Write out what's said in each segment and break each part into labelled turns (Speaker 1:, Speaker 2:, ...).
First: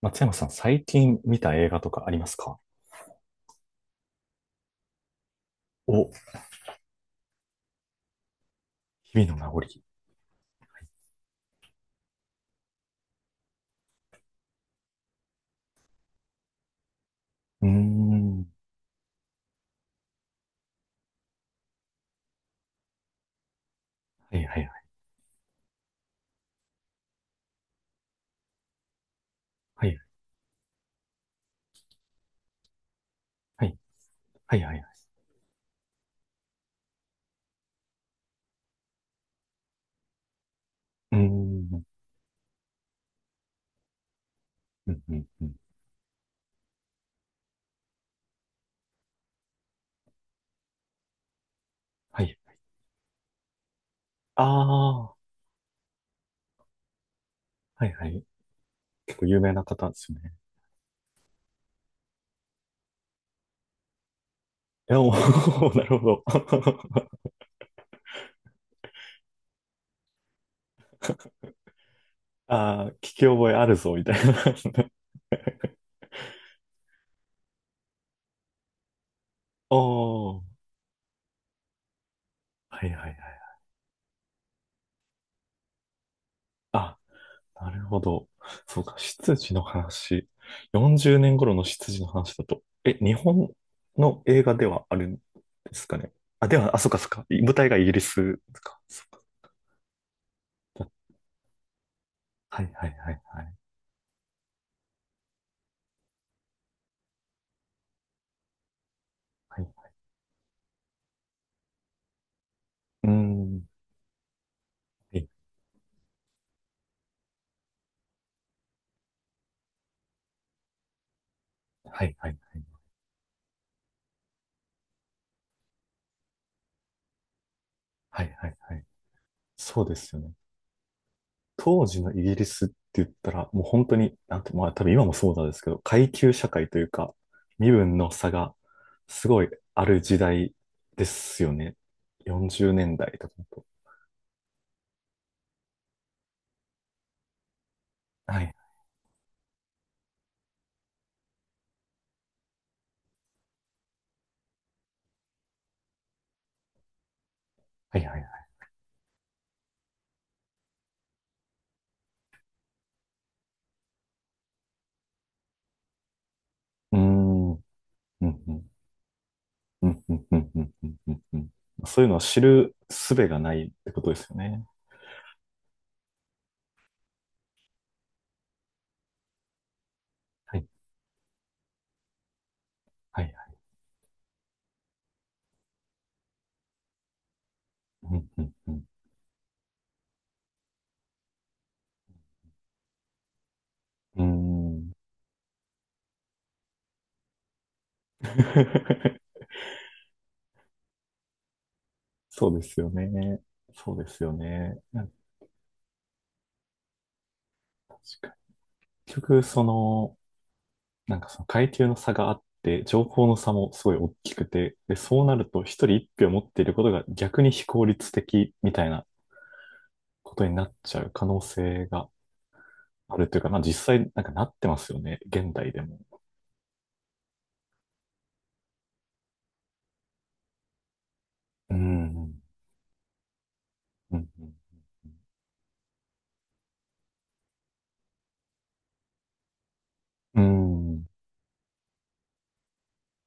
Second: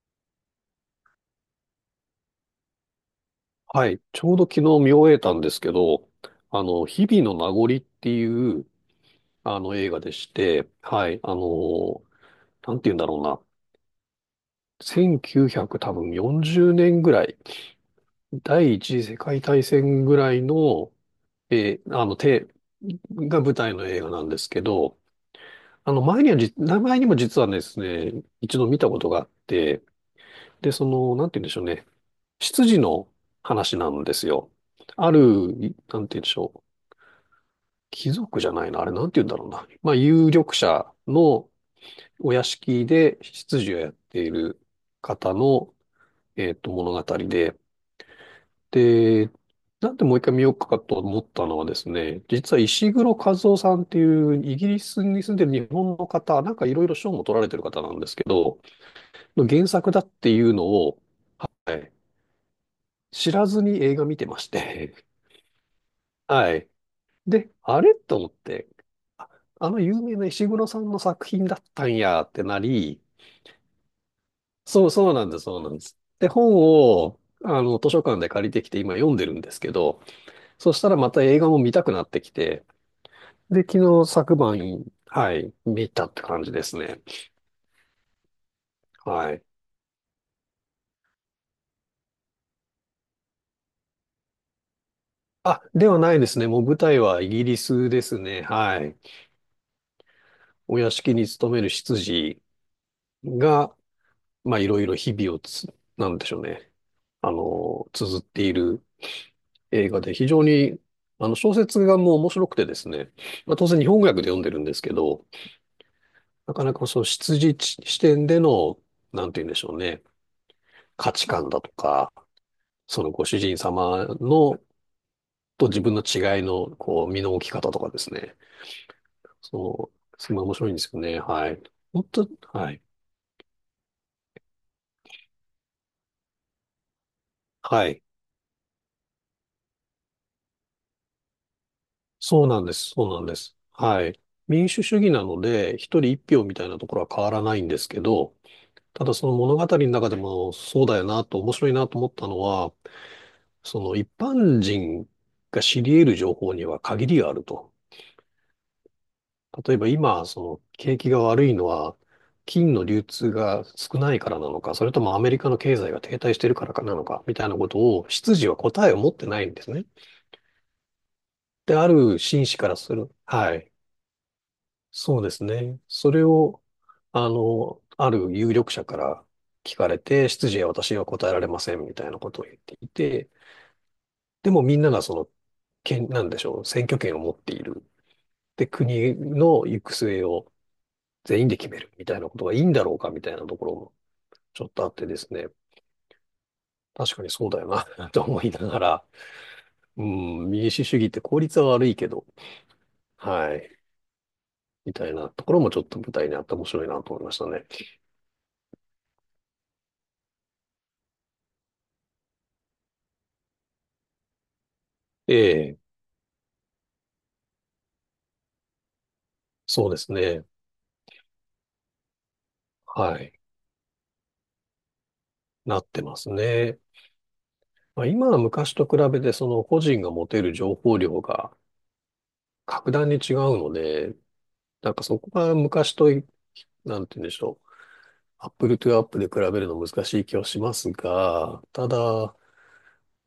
Speaker 1: 松山さん、最近見た映画とかありますか？
Speaker 2: はい。ちょうど昨日見終えたんですけど、
Speaker 1: お、
Speaker 2: 日々の名残っていう、
Speaker 1: 日々の名残。
Speaker 2: 映画でして、はい。あの、なんて言うんだろうな。1 9 0多分40年ぐらい、
Speaker 1: うーん。は
Speaker 2: 第一次世界大戦ぐらいの、えーあの、て、が舞台の映画なんで
Speaker 1: い
Speaker 2: す
Speaker 1: は
Speaker 2: け
Speaker 1: い
Speaker 2: ど、前にも実はですね、一度見たことがあって、
Speaker 1: はい。
Speaker 2: で、その、なんて言うんでしょうね。執事の
Speaker 1: は
Speaker 2: 話
Speaker 1: い。
Speaker 2: なんですよ。
Speaker 1: はいはいはい。
Speaker 2: ある、なんて言うんでしょう。貴族じゃないな。あれ、なんて言うんだろうな。まあ、有力者
Speaker 1: うー
Speaker 2: の
Speaker 1: ん。
Speaker 2: お屋敷で執事をやっている
Speaker 1: うんうん
Speaker 2: 方
Speaker 1: うん。
Speaker 2: の、物語で。で、なんでもう一回見ようかと思ったのはです
Speaker 1: は
Speaker 2: ね、
Speaker 1: い。
Speaker 2: 実は石黒和夫さんっていう
Speaker 1: あ
Speaker 2: イギリ
Speaker 1: あ。
Speaker 2: ス
Speaker 1: は
Speaker 2: に住んでる日本の方、なんかいろいろ賞も取られてる方
Speaker 1: い
Speaker 2: なん
Speaker 1: は
Speaker 2: です
Speaker 1: い。
Speaker 2: けど、
Speaker 1: 結構有
Speaker 2: の
Speaker 1: 名な
Speaker 2: 原
Speaker 1: 方
Speaker 2: 作
Speaker 1: で
Speaker 2: だっ
Speaker 1: すよ
Speaker 2: て
Speaker 1: ね。
Speaker 2: いうのを、はい、知らずに映画見てまし
Speaker 1: い
Speaker 2: て、
Speaker 1: や、おー なるほど。
Speaker 2: はい。で、あれと思って、ああの有名な石黒さんの作品だったんやってな
Speaker 1: ああ、聞
Speaker 2: り、
Speaker 1: き覚えあるぞ、みたいな。
Speaker 2: そうそうなんです、そうなんです。で、本を、図書館で借りてきて今読んでるんです けど、
Speaker 1: おー。
Speaker 2: そしたらまた映画も見たくなってきて、
Speaker 1: はいはいはい。
Speaker 2: で、昨晩、はい、見たって感じです
Speaker 1: あ、
Speaker 2: ね。
Speaker 1: なるほど。そうか、
Speaker 2: は
Speaker 1: 執
Speaker 2: い。
Speaker 1: 事の話。40年頃の執事の話だと。え、日本の映画ではあるんで
Speaker 2: あ、
Speaker 1: す
Speaker 2: で
Speaker 1: か
Speaker 2: は
Speaker 1: ね？
Speaker 2: ないですね。
Speaker 1: あ、で
Speaker 2: もう
Speaker 1: は、
Speaker 2: 舞
Speaker 1: あ、そうか
Speaker 2: 台
Speaker 1: そう
Speaker 2: は
Speaker 1: か。
Speaker 2: イギ
Speaker 1: 舞
Speaker 2: リ
Speaker 1: 台がイ
Speaker 2: ス
Speaker 1: ギリ
Speaker 2: です
Speaker 1: ス
Speaker 2: ね。は
Speaker 1: か。
Speaker 2: い。
Speaker 1: そ
Speaker 2: お
Speaker 1: うか。
Speaker 2: 屋敷に勤める執事
Speaker 1: はいはいはいはい。
Speaker 2: が、まあ、いろいろ日々をつ、なんでしょうね。あの、綴っている
Speaker 1: はい、
Speaker 2: 映画で非常に、小説がもう面白くてです
Speaker 1: うー
Speaker 2: ね、まあ、
Speaker 1: ん。
Speaker 2: 当然日本語訳で読んでるんですけど、なかなかその出自地視点での、なんて言うんでしょうね、価値観だと
Speaker 1: は
Speaker 2: か、
Speaker 1: いはいはい
Speaker 2: そのご主人様の、と自分の違いの、こう、身の置き方とかです
Speaker 1: はい。
Speaker 2: ね、
Speaker 1: はいはいはい。そう
Speaker 2: そ
Speaker 1: で
Speaker 2: う
Speaker 1: すよね。
Speaker 2: すごい面白いんですよね。はい。
Speaker 1: 当時
Speaker 2: 本
Speaker 1: のイ
Speaker 2: 当、
Speaker 1: ギリスっ
Speaker 2: は
Speaker 1: て
Speaker 2: い。
Speaker 1: 言ったら、もう本当に、なんて、まあ多分今もそうなんですけど、階級社会というか、身
Speaker 2: は
Speaker 1: 分
Speaker 2: い。
Speaker 1: の差がすごいある時代ですよね。
Speaker 2: そうな
Speaker 1: 40
Speaker 2: んで
Speaker 1: 年
Speaker 2: す。そう
Speaker 1: 代
Speaker 2: なん
Speaker 1: とか
Speaker 2: で
Speaker 1: だ
Speaker 2: す。
Speaker 1: と。
Speaker 2: はい。民主主義なので、一人一票みたいなところは変わらないんですけど、
Speaker 1: はい、
Speaker 2: ただその物語の中でもそうだよなと面白いなと思ったのは、その一般人が知り得る情報には限りがあると。
Speaker 1: はい、はい、はい。
Speaker 2: 例えば今、その景気が悪いのは金の流通が少ないからなのか、それともアメリカの経済が停滞してるからかな
Speaker 1: うー
Speaker 2: のか、みたい
Speaker 1: ん、う
Speaker 2: な
Speaker 1: ん、
Speaker 2: ことを、
Speaker 1: う
Speaker 2: 執事は
Speaker 1: ん、
Speaker 2: 答えを持ってないんですね。
Speaker 1: うん、うん、うん、うん、うん、うんうん。
Speaker 2: で、あ
Speaker 1: そういうの
Speaker 2: る
Speaker 1: を知
Speaker 2: 紳士か
Speaker 1: る
Speaker 2: らする。
Speaker 1: 術がな
Speaker 2: は
Speaker 1: いっ
Speaker 2: い。
Speaker 1: てことですよね。
Speaker 2: そうですね。それを、ある有力者から聞かれて、執
Speaker 1: は
Speaker 2: 事
Speaker 1: い、
Speaker 2: は私は答えられません、みたいなことを言ってい
Speaker 1: は
Speaker 2: て、
Speaker 1: い、は
Speaker 2: でもみんながその、権、なんでしょう、選挙権を持っている。
Speaker 1: い。うん、うん、
Speaker 2: で、
Speaker 1: う
Speaker 2: 国の行く末を全員で決めるみたいなことがいいんだろうかみたいなところ
Speaker 1: ん。
Speaker 2: も
Speaker 1: うー
Speaker 2: ちょっとあっ
Speaker 1: ん。
Speaker 2: てですね。確かにそうだよな と思いながら、うん、民主主義って効率は悪いけど、
Speaker 1: そうですよね。
Speaker 2: はい、
Speaker 1: そうですよね。
Speaker 2: み
Speaker 1: な
Speaker 2: た
Speaker 1: ん
Speaker 2: い
Speaker 1: か
Speaker 2: なところもちょっと舞台にあって面白いなと思いましたね。
Speaker 1: 確かに結局、なんかその階級の差があって、情報の差もすごい大きくて、で、そう
Speaker 2: え
Speaker 1: なると
Speaker 2: え、
Speaker 1: 一人一票持っていることが逆に非効率的みたいな
Speaker 2: そうです
Speaker 1: こ
Speaker 2: ね。
Speaker 1: とになっちゃう可能性が
Speaker 2: は
Speaker 1: ある
Speaker 2: い、
Speaker 1: というか、まあ実際なんかなってますよね、現代
Speaker 2: な
Speaker 1: で
Speaker 2: っ
Speaker 1: も。
Speaker 2: てますね。まあ、今は昔と比べてその個人が持てる情報量が
Speaker 1: うん。
Speaker 2: 格段に違うので、
Speaker 1: うん。
Speaker 2: なんかそこが昔と比なんて言うんでしょう。アップルトゥアップで比べるの難しい気
Speaker 1: う
Speaker 2: はしま
Speaker 1: ん。
Speaker 2: す
Speaker 1: うん
Speaker 2: が、ただ、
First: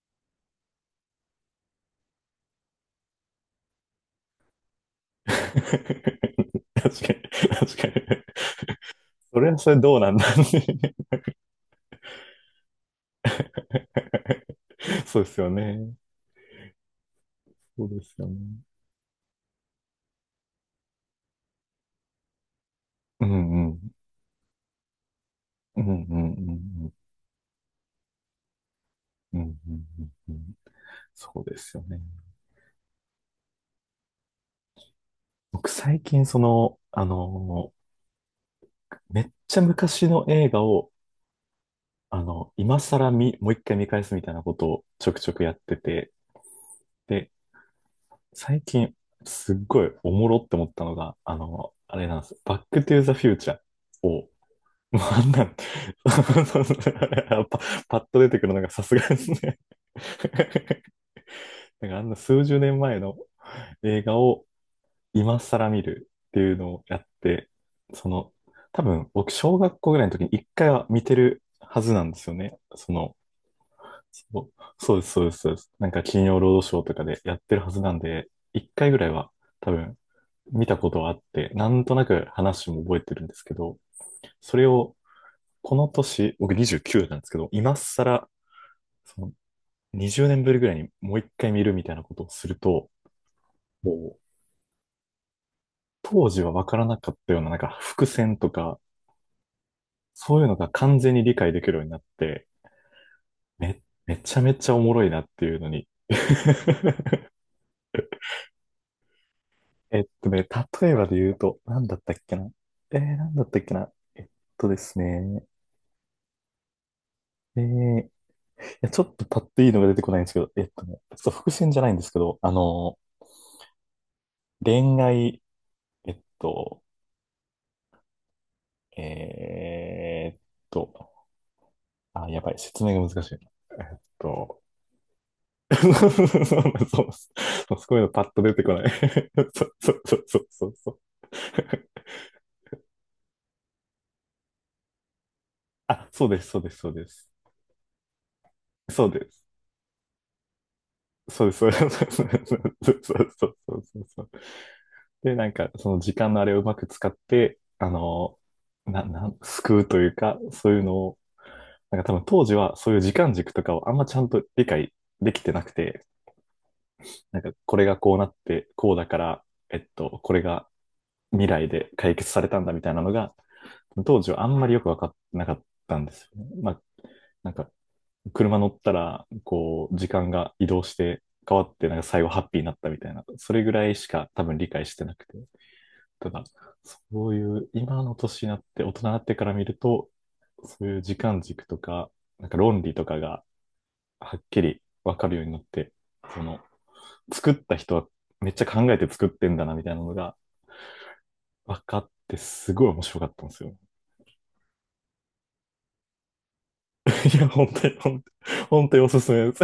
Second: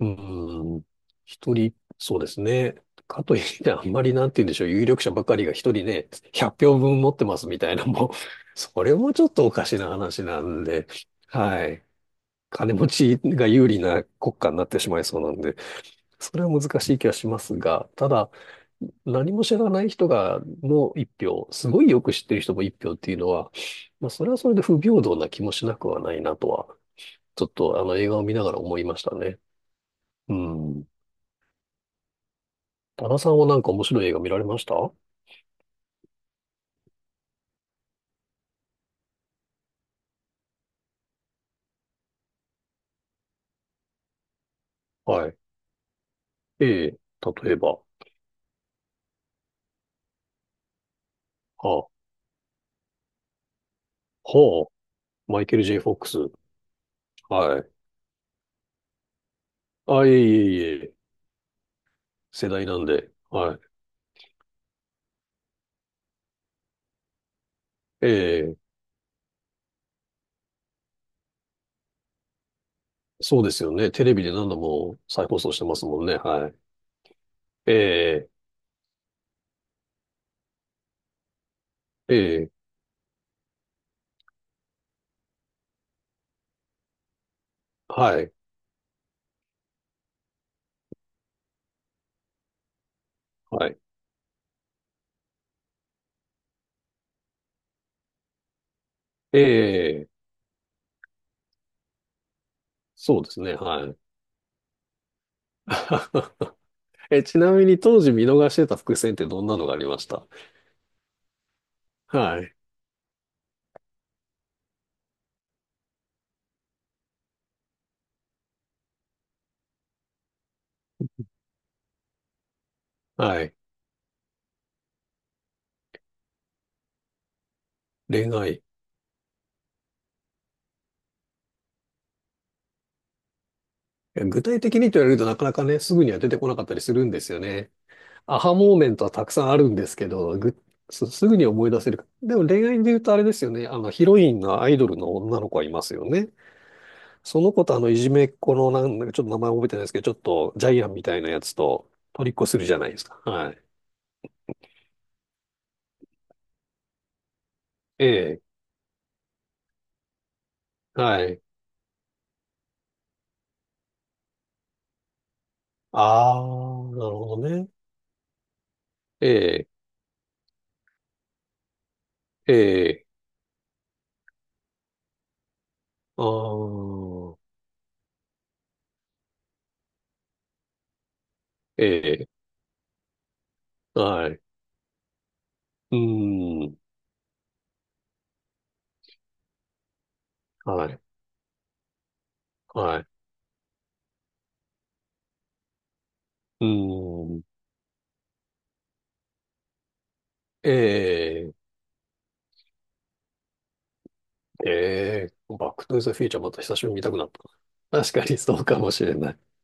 Speaker 2: うん、一人、そうですね。かといって、あんまりなんて言うんでしょう。有力者ば かりが一
Speaker 1: 確
Speaker 2: 人
Speaker 1: か
Speaker 2: ね、
Speaker 1: に、
Speaker 2: 100票分持ってますみたい
Speaker 1: 確
Speaker 2: な
Speaker 1: か
Speaker 2: も
Speaker 1: に。
Speaker 2: も、それもちょっ
Speaker 1: そ
Speaker 2: とお
Speaker 1: れは
Speaker 2: か
Speaker 1: それ
Speaker 2: しな
Speaker 1: どうなん
Speaker 2: 話
Speaker 1: だ
Speaker 2: な
Speaker 1: ね
Speaker 2: んで、はい。金持ちが有利な国家 になってしまいそ
Speaker 1: そ
Speaker 2: う
Speaker 1: うで
Speaker 2: な
Speaker 1: す
Speaker 2: ん
Speaker 1: よ
Speaker 2: で、
Speaker 1: ね。
Speaker 2: それは難しい気はします
Speaker 1: そう
Speaker 2: が、
Speaker 1: で
Speaker 2: た
Speaker 1: すよ
Speaker 2: だ、
Speaker 1: ね。
Speaker 2: 何も知らない人がの一票、すごいよく知ってる人も一票っていう
Speaker 1: う
Speaker 2: のは、
Speaker 1: んうん。
Speaker 2: まあ、それはそれで不平等な気もしな
Speaker 1: うん
Speaker 2: く
Speaker 1: う
Speaker 2: は
Speaker 1: ん
Speaker 2: な
Speaker 1: う
Speaker 2: い
Speaker 1: ん
Speaker 2: なとは、
Speaker 1: うん。
Speaker 2: ちょっとあの映画を見ながら思いました
Speaker 1: う
Speaker 2: ね。
Speaker 1: んうんうんう
Speaker 2: う
Speaker 1: ん。
Speaker 2: ん。
Speaker 1: そうですよね。
Speaker 2: 多田さんはなんか面白い映画見られました？
Speaker 1: 僕最近めっちゃ昔の映画を、あの、今更見、もう一回見返すみたいなことをちょく
Speaker 2: は
Speaker 1: ちょ
Speaker 2: い。
Speaker 1: くやってて、
Speaker 2: ええ、
Speaker 1: で、
Speaker 2: 例えば、
Speaker 1: 最近すっごいおもろって思ったのが、
Speaker 2: あ、
Speaker 1: あれなんです。バックトゥーザフューチャーを、
Speaker 2: ほ
Speaker 1: もうあん
Speaker 2: マ
Speaker 1: な
Speaker 2: イ
Speaker 1: ん、
Speaker 2: ケ
Speaker 1: パ、
Speaker 2: ル・ J・ フォックス。はい。
Speaker 1: パッと出てくるのがさすがですね。
Speaker 2: あ、いえいえいえ、
Speaker 1: なんかあんな数
Speaker 2: 世
Speaker 1: 十
Speaker 2: 代な
Speaker 1: 年
Speaker 2: ん
Speaker 1: 前
Speaker 2: で。
Speaker 1: の
Speaker 2: はい。
Speaker 1: 映画を今更見るっていうのをやって、
Speaker 2: え
Speaker 1: その、
Speaker 2: え、
Speaker 1: 多分僕、小学校ぐらいの時に一回は見てるはずなんですよね。
Speaker 2: そうですよね。テレビで何度
Speaker 1: そ
Speaker 2: も
Speaker 1: う、そう
Speaker 2: 再
Speaker 1: です、そうです、
Speaker 2: 放
Speaker 1: そ
Speaker 2: 送
Speaker 1: うで
Speaker 2: して
Speaker 1: す。
Speaker 2: ます
Speaker 1: なん
Speaker 2: も
Speaker 1: か
Speaker 2: んね。
Speaker 1: 金曜
Speaker 2: は
Speaker 1: ロー
Speaker 2: い。
Speaker 1: ドショーとかでやってるはずなんで、
Speaker 2: え
Speaker 1: 一回ぐらいは多分見たことはあって、なんとなく
Speaker 2: え、え
Speaker 1: 話も覚えてるんですけど、それをこの年、僕29なんですけど、今
Speaker 2: は
Speaker 1: 更、
Speaker 2: い。
Speaker 1: その20年ぶりぐらいにもう一回見るみたいなことをすると、
Speaker 2: はい。
Speaker 1: もう当時はわからなかったような、なんか伏線とか、
Speaker 2: ええ、
Speaker 1: そういうのが完全に理解できるようになって、
Speaker 2: そうですね。
Speaker 1: め、
Speaker 2: はい。
Speaker 1: めちゃめちゃおもろいなっていうのに。
Speaker 2: え、ちなみに当時見逃してた伏線ってどんなのがありま
Speaker 1: えっ
Speaker 2: した？
Speaker 1: とね、例えばで言うと、なんだったっけ
Speaker 2: は
Speaker 1: な。
Speaker 2: い。
Speaker 1: なんだったっけな。えっとですね。いや、ちょっとパッといいのが出てこないんですけど、ちょっと伏線じゃないんですけど、
Speaker 2: はい。
Speaker 1: 恋愛、えっと、
Speaker 2: 恋愛。
Speaker 1: えーっと、あ、やばい、説明が難しいな。えっ
Speaker 2: え具体
Speaker 1: と、
Speaker 2: 的にと言われるとなかなか ね、
Speaker 1: そう
Speaker 2: す
Speaker 1: な
Speaker 2: ぐ
Speaker 1: んそ
Speaker 2: には出て
Speaker 1: う
Speaker 2: こ
Speaker 1: そ
Speaker 2: な
Speaker 1: う
Speaker 2: かっ
Speaker 1: なん
Speaker 2: たり
Speaker 1: です。
Speaker 2: するんですよね。
Speaker 1: そうすごいうのパッ
Speaker 2: ア
Speaker 1: と出
Speaker 2: ハ
Speaker 1: てこ
Speaker 2: モー
Speaker 1: な
Speaker 2: メ
Speaker 1: い。
Speaker 2: ントはたくさ んあ
Speaker 1: そ
Speaker 2: る
Speaker 1: う
Speaker 2: んで
Speaker 1: そ
Speaker 2: す
Speaker 1: う
Speaker 2: け
Speaker 1: そう
Speaker 2: ど、
Speaker 1: そうそうそう。
Speaker 2: すぐに 思い出せるか。でも恋愛で言うとあれですよね。あの、ヒロインがアイドルの女の子はいますよ
Speaker 1: あ、そう
Speaker 2: ね。
Speaker 1: です、そうです、そうです。
Speaker 2: その子とあの、いじめっ子のなんだ
Speaker 1: そう
Speaker 2: か、ちょっ
Speaker 1: で
Speaker 2: と名
Speaker 1: す。
Speaker 2: 前覚えてないですけど、ちょっとジャイアンみたいなや
Speaker 1: そうで
Speaker 2: つ
Speaker 1: す、そうです。そ
Speaker 2: と、
Speaker 1: うです
Speaker 2: トリっこ
Speaker 1: そ
Speaker 2: す
Speaker 1: う
Speaker 2: るじゃないで
Speaker 1: で
Speaker 2: す
Speaker 1: す
Speaker 2: か。
Speaker 1: そうそ
Speaker 2: は
Speaker 1: う
Speaker 2: い。
Speaker 1: そうそう。で、なんか、その時間のあれをうまく使って、あ
Speaker 2: え
Speaker 1: の、
Speaker 2: え。
Speaker 1: な、なん、救うというか、そういうのを、
Speaker 2: はい。
Speaker 1: なんか多分当時はそういう時間軸とかをあんまちゃんと理解できてなくて、
Speaker 2: ああ、なるほど
Speaker 1: なんか
Speaker 2: ね。
Speaker 1: これがこうなって、こうだか
Speaker 2: え
Speaker 1: ら、
Speaker 2: え、
Speaker 1: これが未来で解決されたんだみたいな
Speaker 2: ええ、
Speaker 1: のが、当時はあんまりよく分かってなかったんで
Speaker 2: あ
Speaker 1: すよね。まあ、
Speaker 2: あ、
Speaker 1: なんか、車乗ったら、こう、時間が移動して変わって、なんか最
Speaker 2: え、え
Speaker 1: 後ハッピーになったみたいな、それぐらい
Speaker 2: え、
Speaker 1: し
Speaker 2: は
Speaker 1: か
Speaker 2: い。う
Speaker 1: 多分理解してなくて。
Speaker 2: ー
Speaker 1: ただ、
Speaker 2: ん、
Speaker 1: そういう今の年になって、大人になってから見ると、そ
Speaker 2: は
Speaker 1: うい
Speaker 2: い、
Speaker 1: う時間軸とか、なんか論理
Speaker 2: は
Speaker 1: と
Speaker 2: い。
Speaker 1: かがはっきりわかるようになって、その、
Speaker 2: うーん、
Speaker 1: 作った人はめっちゃ考えて作ってんだなみたいなのが
Speaker 2: ええ、
Speaker 1: 分かって、すごい面白かったんですよ。
Speaker 2: ええ、バックトゥーザフューチャーまた久しぶりに見たくなっ
Speaker 1: いや、本当に、
Speaker 2: た。確
Speaker 1: 本
Speaker 2: か
Speaker 1: 当
Speaker 2: にそ
Speaker 1: に、
Speaker 2: うか
Speaker 1: 本
Speaker 2: も
Speaker 1: 当に
Speaker 2: し
Speaker 1: お
Speaker 2: れ
Speaker 1: すす
Speaker 2: ない。
Speaker 1: めです。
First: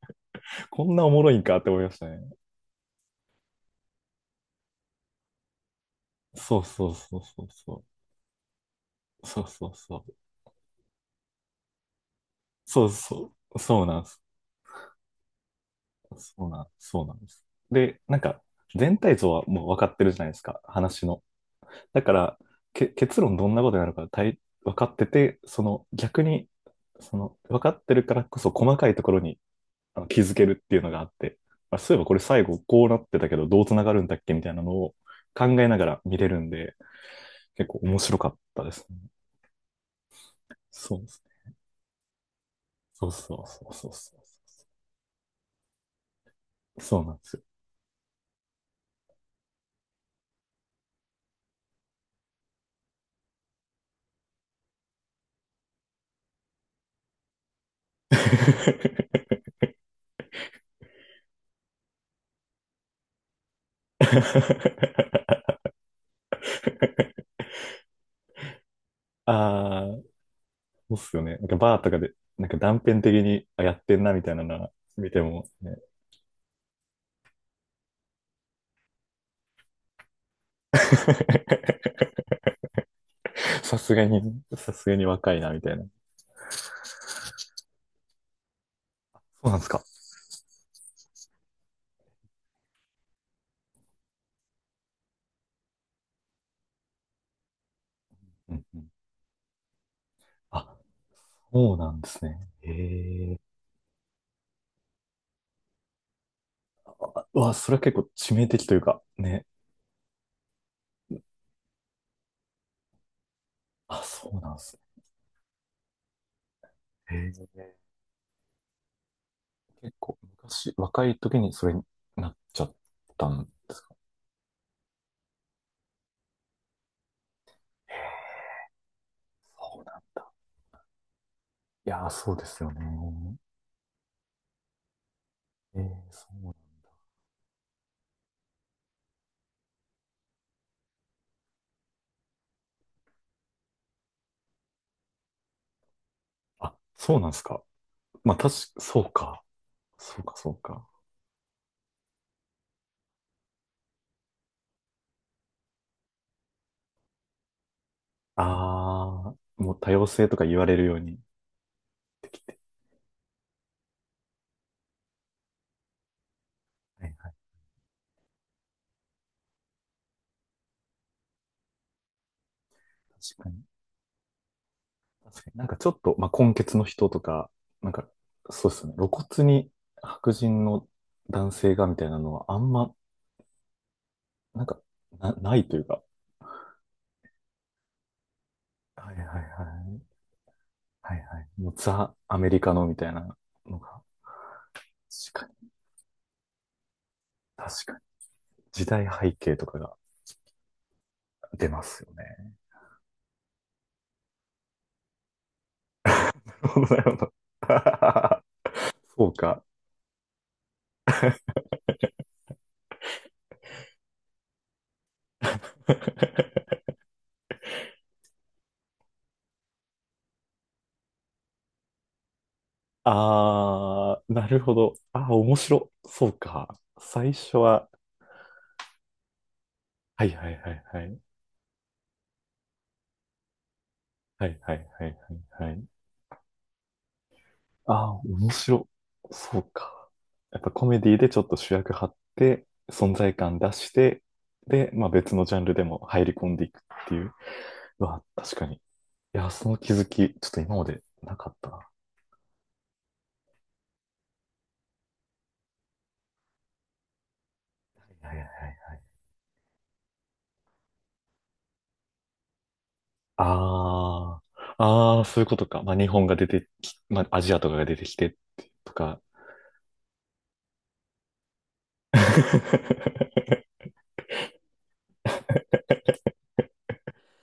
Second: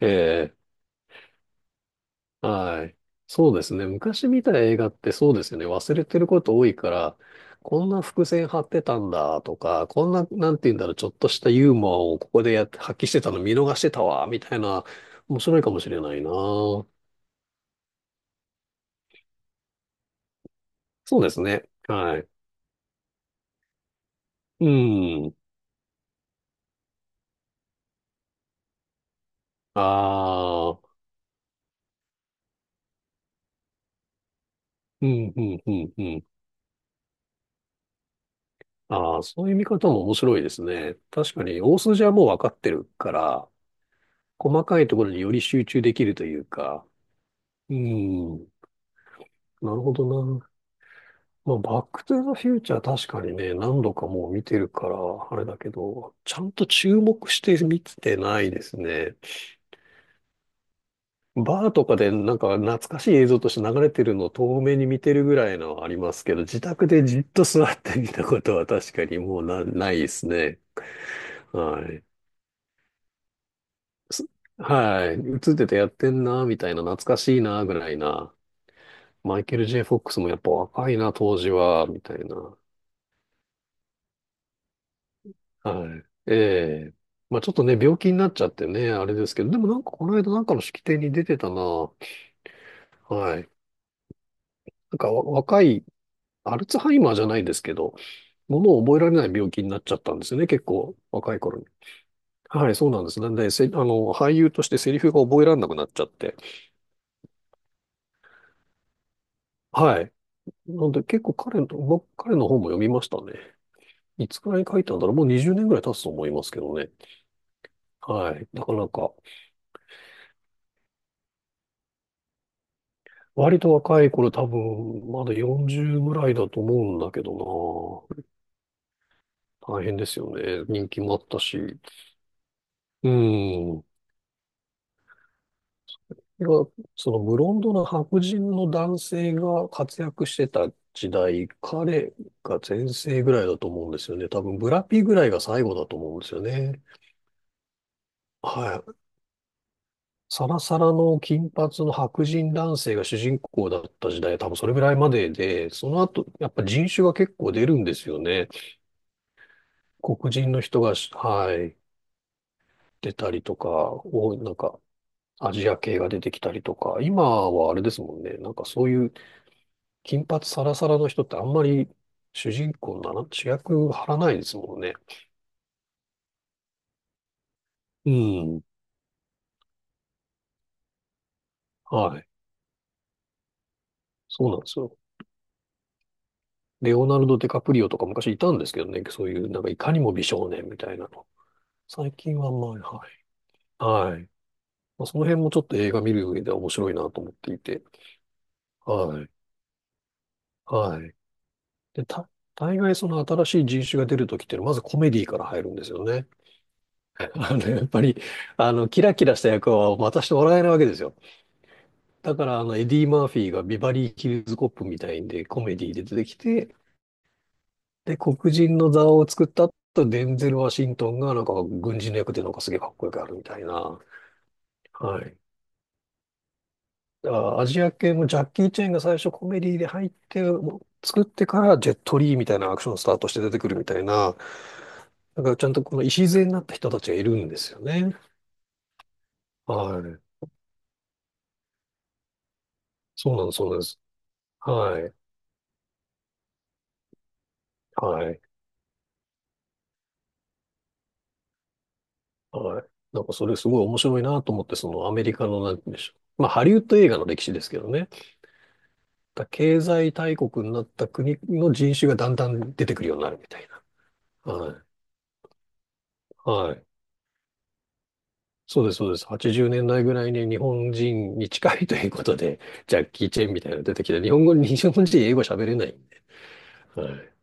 Speaker 2: え え。
Speaker 1: こんなおもろいんかって思いましたね。
Speaker 2: はい。そうですね。昔見た映画ってそうですよね。忘れてること
Speaker 1: そう
Speaker 2: 多い
Speaker 1: そ
Speaker 2: か
Speaker 1: う
Speaker 2: ら、
Speaker 1: そうそうそ
Speaker 2: こんな伏線張ってたん
Speaker 1: う。
Speaker 2: だ
Speaker 1: そう
Speaker 2: と
Speaker 1: そう
Speaker 2: か、
Speaker 1: そ
Speaker 2: こん
Speaker 1: う。
Speaker 2: な、なんて言うんだろう、ちょっとしたユーモアをここでやって
Speaker 1: そう
Speaker 2: 発揮してた
Speaker 1: そ
Speaker 2: の見
Speaker 1: う。
Speaker 2: 逃し
Speaker 1: そう
Speaker 2: て
Speaker 1: な
Speaker 2: た
Speaker 1: んです。
Speaker 2: わ、みたいな、面白いかもしれないな。
Speaker 1: そうなん、
Speaker 2: そ
Speaker 1: そうなんです。で、なんか、全体像はもう分かってるじゃないですか、話の。
Speaker 2: うですね。
Speaker 1: だか
Speaker 2: はい。
Speaker 1: ら、結論どんなことになるか大
Speaker 2: う
Speaker 1: 分かって
Speaker 2: ん。
Speaker 1: て、その逆に、その分かってるからこそ細かいところに
Speaker 2: あ
Speaker 1: 気づけるっていうの
Speaker 2: あ、
Speaker 1: があって、まあ、そういえばこれ最後こうなってたけどどうつながるんだっけみたいなのを
Speaker 2: うん、う
Speaker 1: 考
Speaker 2: ん、
Speaker 1: え
Speaker 2: う
Speaker 1: なが
Speaker 2: ん、
Speaker 1: ら
Speaker 2: う
Speaker 1: 見
Speaker 2: ん。
Speaker 1: れるんで、結構面白かったですね。
Speaker 2: ああ、そういう見方も面白いですね。
Speaker 1: そうです
Speaker 2: 確か
Speaker 1: ね。
Speaker 2: に、大筋はもう分かってる
Speaker 1: そう
Speaker 2: か
Speaker 1: そう
Speaker 2: ら、
Speaker 1: そうそうそう。
Speaker 2: 細かいところにより集中できるというか、
Speaker 1: そうなんですよ。
Speaker 2: うん。なるほどな。まあ、バックトゥーザフューチャー確かにね、何度かもう見てるから、あれだけど、ちゃんと注目して見てないですね。バーとかでなんか懐かしい映像として流れてるのを遠目に見てるぐ らいのはありますけど、自宅でじっと座って見たことは確かにもうな、
Speaker 1: あ
Speaker 2: ない
Speaker 1: あ、そ
Speaker 2: ですね。
Speaker 1: うっすよね。なんかバ
Speaker 2: は
Speaker 1: ーとか
Speaker 2: い。
Speaker 1: で、なんか断片的にあやってんなみ
Speaker 2: す
Speaker 1: たいなのは
Speaker 2: は
Speaker 1: 見
Speaker 2: い。
Speaker 1: て
Speaker 2: 映
Speaker 1: も、
Speaker 2: ってて
Speaker 1: ね、
Speaker 2: やってんな、みたいな、懐かしいな、ぐらいな。マイケル・ J・ フォックスもやっぱ若いな、当時は、みたい な。
Speaker 1: さすがに、さすがに若いなみたいな。
Speaker 2: は
Speaker 1: そ
Speaker 2: い。ええ。まあちょっとね、病気になっちゃってね、あれですけ
Speaker 1: う
Speaker 2: ど、
Speaker 1: な
Speaker 2: で
Speaker 1: んで
Speaker 2: も
Speaker 1: す
Speaker 2: な
Speaker 1: か。
Speaker 2: んかこの間なんかの式典に出てたな。はい。なんかわ若い、アルツハイマーじゃないですけど、
Speaker 1: う
Speaker 2: も
Speaker 1: ん
Speaker 2: の
Speaker 1: う
Speaker 2: を
Speaker 1: ん、
Speaker 2: 覚えられない病気になっちゃったんですよね、結
Speaker 1: あ、
Speaker 2: 構若い頃に。
Speaker 1: そうなんですね。
Speaker 2: はい、そうなんです。な
Speaker 1: へ
Speaker 2: ん
Speaker 1: え。
Speaker 2: で、せ、あの、俳優としてセリフが覚えられなくなっちゃって。
Speaker 1: うわ、それは結構致命的というか、ね。
Speaker 2: はい。なんで結構彼の本も読みましたね。
Speaker 1: あ、
Speaker 2: い
Speaker 1: そ
Speaker 2: つ
Speaker 1: う
Speaker 2: く
Speaker 1: なんで
Speaker 2: らいに
Speaker 1: す
Speaker 2: 書いたん
Speaker 1: ね。
Speaker 2: だろう。もう20年ぐらい経つと思いますけどね。
Speaker 1: へえ。
Speaker 2: はい。なかなか。
Speaker 1: 結構昔、若い時にそれになっちゃったん
Speaker 2: 割と
Speaker 1: ですか？
Speaker 2: 若い頃多分、まだ40ぐらいだと思うんだけ
Speaker 1: え
Speaker 2: ど
Speaker 1: え、
Speaker 2: な。
Speaker 1: そ
Speaker 2: 大
Speaker 1: うな
Speaker 2: 変
Speaker 1: ん
Speaker 2: です
Speaker 1: だ。
Speaker 2: よね。人気もあったし。
Speaker 1: いやー、そうですよ
Speaker 2: う
Speaker 1: ね。
Speaker 2: ん。
Speaker 1: ええ、そ
Speaker 2: い
Speaker 1: う
Speaker 2: や
Speaker 1: なん、
Speaker 2: そのブロンドの白人の男性が活躍してた時代、彼が全盛ぐらいだと思うんですよね。多分、ブラピぐらいが最後だと思うんですよ
Speaker 1: あ、
Speaker 2: ね。
Speaker 1: そうなんですか。まあ、確
Speaker 2: は
Speaker 1: か、
Speaker 2: い。
Speaker 1: そうか。そうか、
Speaker 2: サ
Speaker 1: そう
Speaker 2: ラサ
Speaker 1: か。
Speaker 2: ラの金髪の白人男性が主人公だった時代、多分それぐらいまでで、その後、やっぱ人種が結構出るんですよね。
Speaker 1: ああ、もう多様性
Speaker 2: 黒
Speaker 1: とか
Speaker 2: 人
Speaker 1: 言
Speaker 2: の
Speaker 1: われ
Speaker 2: 人
Speaker 1: る
Speaker 2: が
Speaker 1: よう
Speaker 2: し、
Speaker 1: に。
Speaker 2: はい。出たりとか、お、なんか、アジア系が出てきたりとか、
Speaker 1: はい
Speaker 2: 今
Speaker 1: はい、
Speaker 2: はあれですもんね。なんかそういう金髪サラサラの人ってあんまり主人公なら、
Speaker 1: 確か
Speaker 2: 主
Speaker 1: に。
Speaker 2: 役張らないですもんね。
Speaker 1: 確かになんかちょっと、まあ、混血の人とか、なんか、
Speaker 2: うん。
Speaker 1: そうですね。露骨に白人の男性がみたいな
Speaker 2: はい。
Speaker 1: のはあんま、
Speaker 2: そうなん
Speaker 1: なん
Speaker 2: です
Speaker 1: か、
Speaker 2: よ。
Speaker 1: ないというか。
Speaker 2: レオナルド・ディカプリオとか昔いたんですけどね。
Speaker 1: はいは
Speaker 2: そ
Speaker 1: い
Speaker 2: うい
Speaker 1: は
Speaker 2: う、なんかいかにも
Speaker 1: い。
Speaker 2: 美少年みたいな
Speaker 1: はい
Speaker 2: の。
Speaker 1: はい。もうザ・
Speaker 2: 最近
Speaker 1: アメ
Speaker 2: は
Speaker 1: リカのみたいなのが、
Speaker 2: はい。はい。まあ、その辺
Speaker 1: 確
Speaker 2: も
Speaker 1: か
Speaker 2: ちょっ
Speaker 1: に、
Speaker 2: と映画見る上では面白いなと思っていて。
Speaker 1: 確かに。時代
Speaker 2: はい。
Speaker 1: 背景とかが
Speaker 2: はい。
Speaker 1: 出ます
Speaker 2: で、
Speaker 1: よ
Speaker 2: た、
Speaker 1: ね。
Speaker 2: 大概その新しい人種が出るときっていうのは、まずコメディから入るんですよね。
Speaker 1: なるほど、
Speaker 2: やっぱり、キラ キ
Speaker 1: そう
Speaker 2: ラした
Speaker 1: か。
Speaker 2: 役は渡してもらえないわけですよ。だから、エディ・マーフィーがビバリー・ヒルズ・コップみたいんで、コメディで出てきて、で、黒人の座を作った後、デンゼル・ワシントンが、なんか、軍人の役で、なんかすげえかっこよくやるみたいな。
Speaker 1: あー、なるほど。
Speaker 2: は
Speaker 1: あー、
Speaker 2: い。
Speaker 1: 面白。そうか。
Speaker 2: だ
Speaker 1: 最
Speaker 2: か
Speaker 1: 初
Speaker 2: らアジ
Speaker 1: は、
Speaker 2: ア系もジャッキー・チェンが最初コメディで入っ
Speaker 1: はい
Speaker 2: て、
Speaker 1: はいは
Speaker 2: も
Speaker 1: いは
Speaker 2: う
Speaker 1: い。
Speaker 2: 作ってから、ジェット・リーみたいなアクションスタートして出てくるみたいな、
Speaker 1: はいはいはい
Speaker 2: なんか、ち
Speaker 1: は
Speaker 2: ゃ
Speaker 1: いは
Speaker 2: んと
Speaker 1: い。
Speaker 2: この礎になった人たちがいるんですよ
Speaker 1: あ
Speaker 2: ね。
Speaker 1: ー、面白。そう
Speaker 2: は
Speaker 1: か。
Speaker 2: い。
Speaker 1: やっぱコメディでちょっと主役張って、存
Speaker 2: そ
Speaker 1: 在
Speaker 2: うなんです、
Speaker 1: 感
Speaker 2: そう
Speaker 1: 出
Speaker 2: なんで
Speaker 1: し
Speaker 2: す。
Speaker 1: て、で、
Speaker 2: は
Speaker 1: まあ
Speaker 2: い。
Speaker 1: 別のジャンルでも入り込んでいくっていう。うわ、
Speaker 2: はい。
Speaker 1: 確かに。いや、その気づき、ちょっと今までなかったな。
Speaker 2: はい。なんかそれすごい面白いなと思って、そのアメリカのなんて言うんでしょう。まあハリウッド映画の歴史ですけどね。
Speaker 1: いやいや、
Speaker 2: だ経済大国になった国の人種がだんだん出てくるようになるみたい
Speaker 1: あ
Speaker 2: な。は
Speaker 1: あ
Speaker 2: い。
Speaker 1: ー、ああ、そういうことか。まあ、日本が出て
Speaker 2: はい。
Speaker 1: き、まあ、アジアとかが出てきて、
Speaker 2: そう
Speaker 1: と
Speaker 2: です、そうで
Speaker 1: か。
Speaker 2: す。80年代ぐらいに日本人に近いということで、ジャッキー・チェン みたいなの出てきて、日本語に、日本人英語喋れない。はい。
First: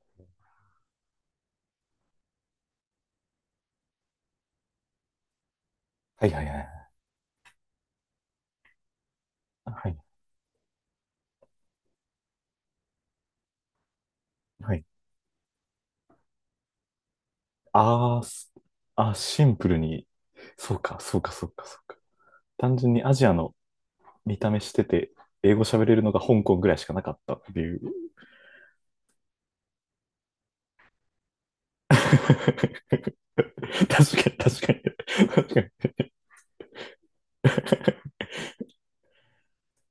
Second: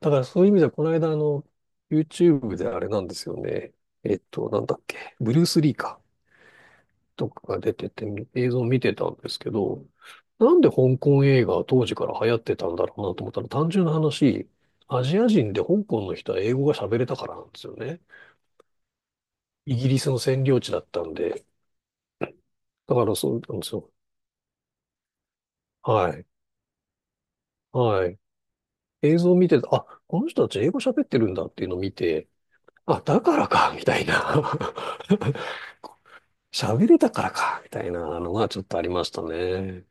Speaker 2: だからそういう意味では、この間あの、YouTube であれなんですよね。なんだっけ。ブルース・リーか。
Speaker 1: はいはいはい。
Speaker 2: とかが出てて映像を見てたんですけど、
Speaker 1: はい。
Speaker 2: なんで香港映画は当時から流行ってたんだろうなと思ったら単純な話、
Speaker 1: はい。
Speaker 2: アジア人で香港の人は英語が喋れたからなんですよね。
Speaker 1: あーすあ、シンプ
Speaker 2: イ
Speaker 1: ル
Speaker 2: ギリ
Speaker 1: に、
Speaker 2: スの占領地
Speaker 1: そ
Speaker 2: だ
Speaker 1: う
Speaker 2: っ
Speaker 1: か、
Speaker 2: たん
Speaker 1: そうか、
Speaker 2: で。
Speaker 1: そうか、そうか。単純
Speaker 2: だ
Speaker 1: に
Speaker 2: か
Speaker 1: ア
Speaker 2: ら
Speaker 1: ジア
Speaker 2: そう
Speaker 1: の
Speaker 2: なんですよ。
Speaker 1: 見た目してて、英語喋れる
Speaker 2: は
Speaker 1: のが
Speaker 2: い。
Speaker 1: 香港ぐらいしかなかったっていう。
Speaker 2: はい。映像を見てて、あ、この人たち英語喋ってるんだっていうのを 見て、
Speaker 1: 確
Speaker 2: あ、だからか、みたい
Speaker 1: かに、
Speaker 2: な。
Speaker 1: 確かに。確かに。
Speaker 2: 喋れたからか、みたいなのがちょっとありましたね。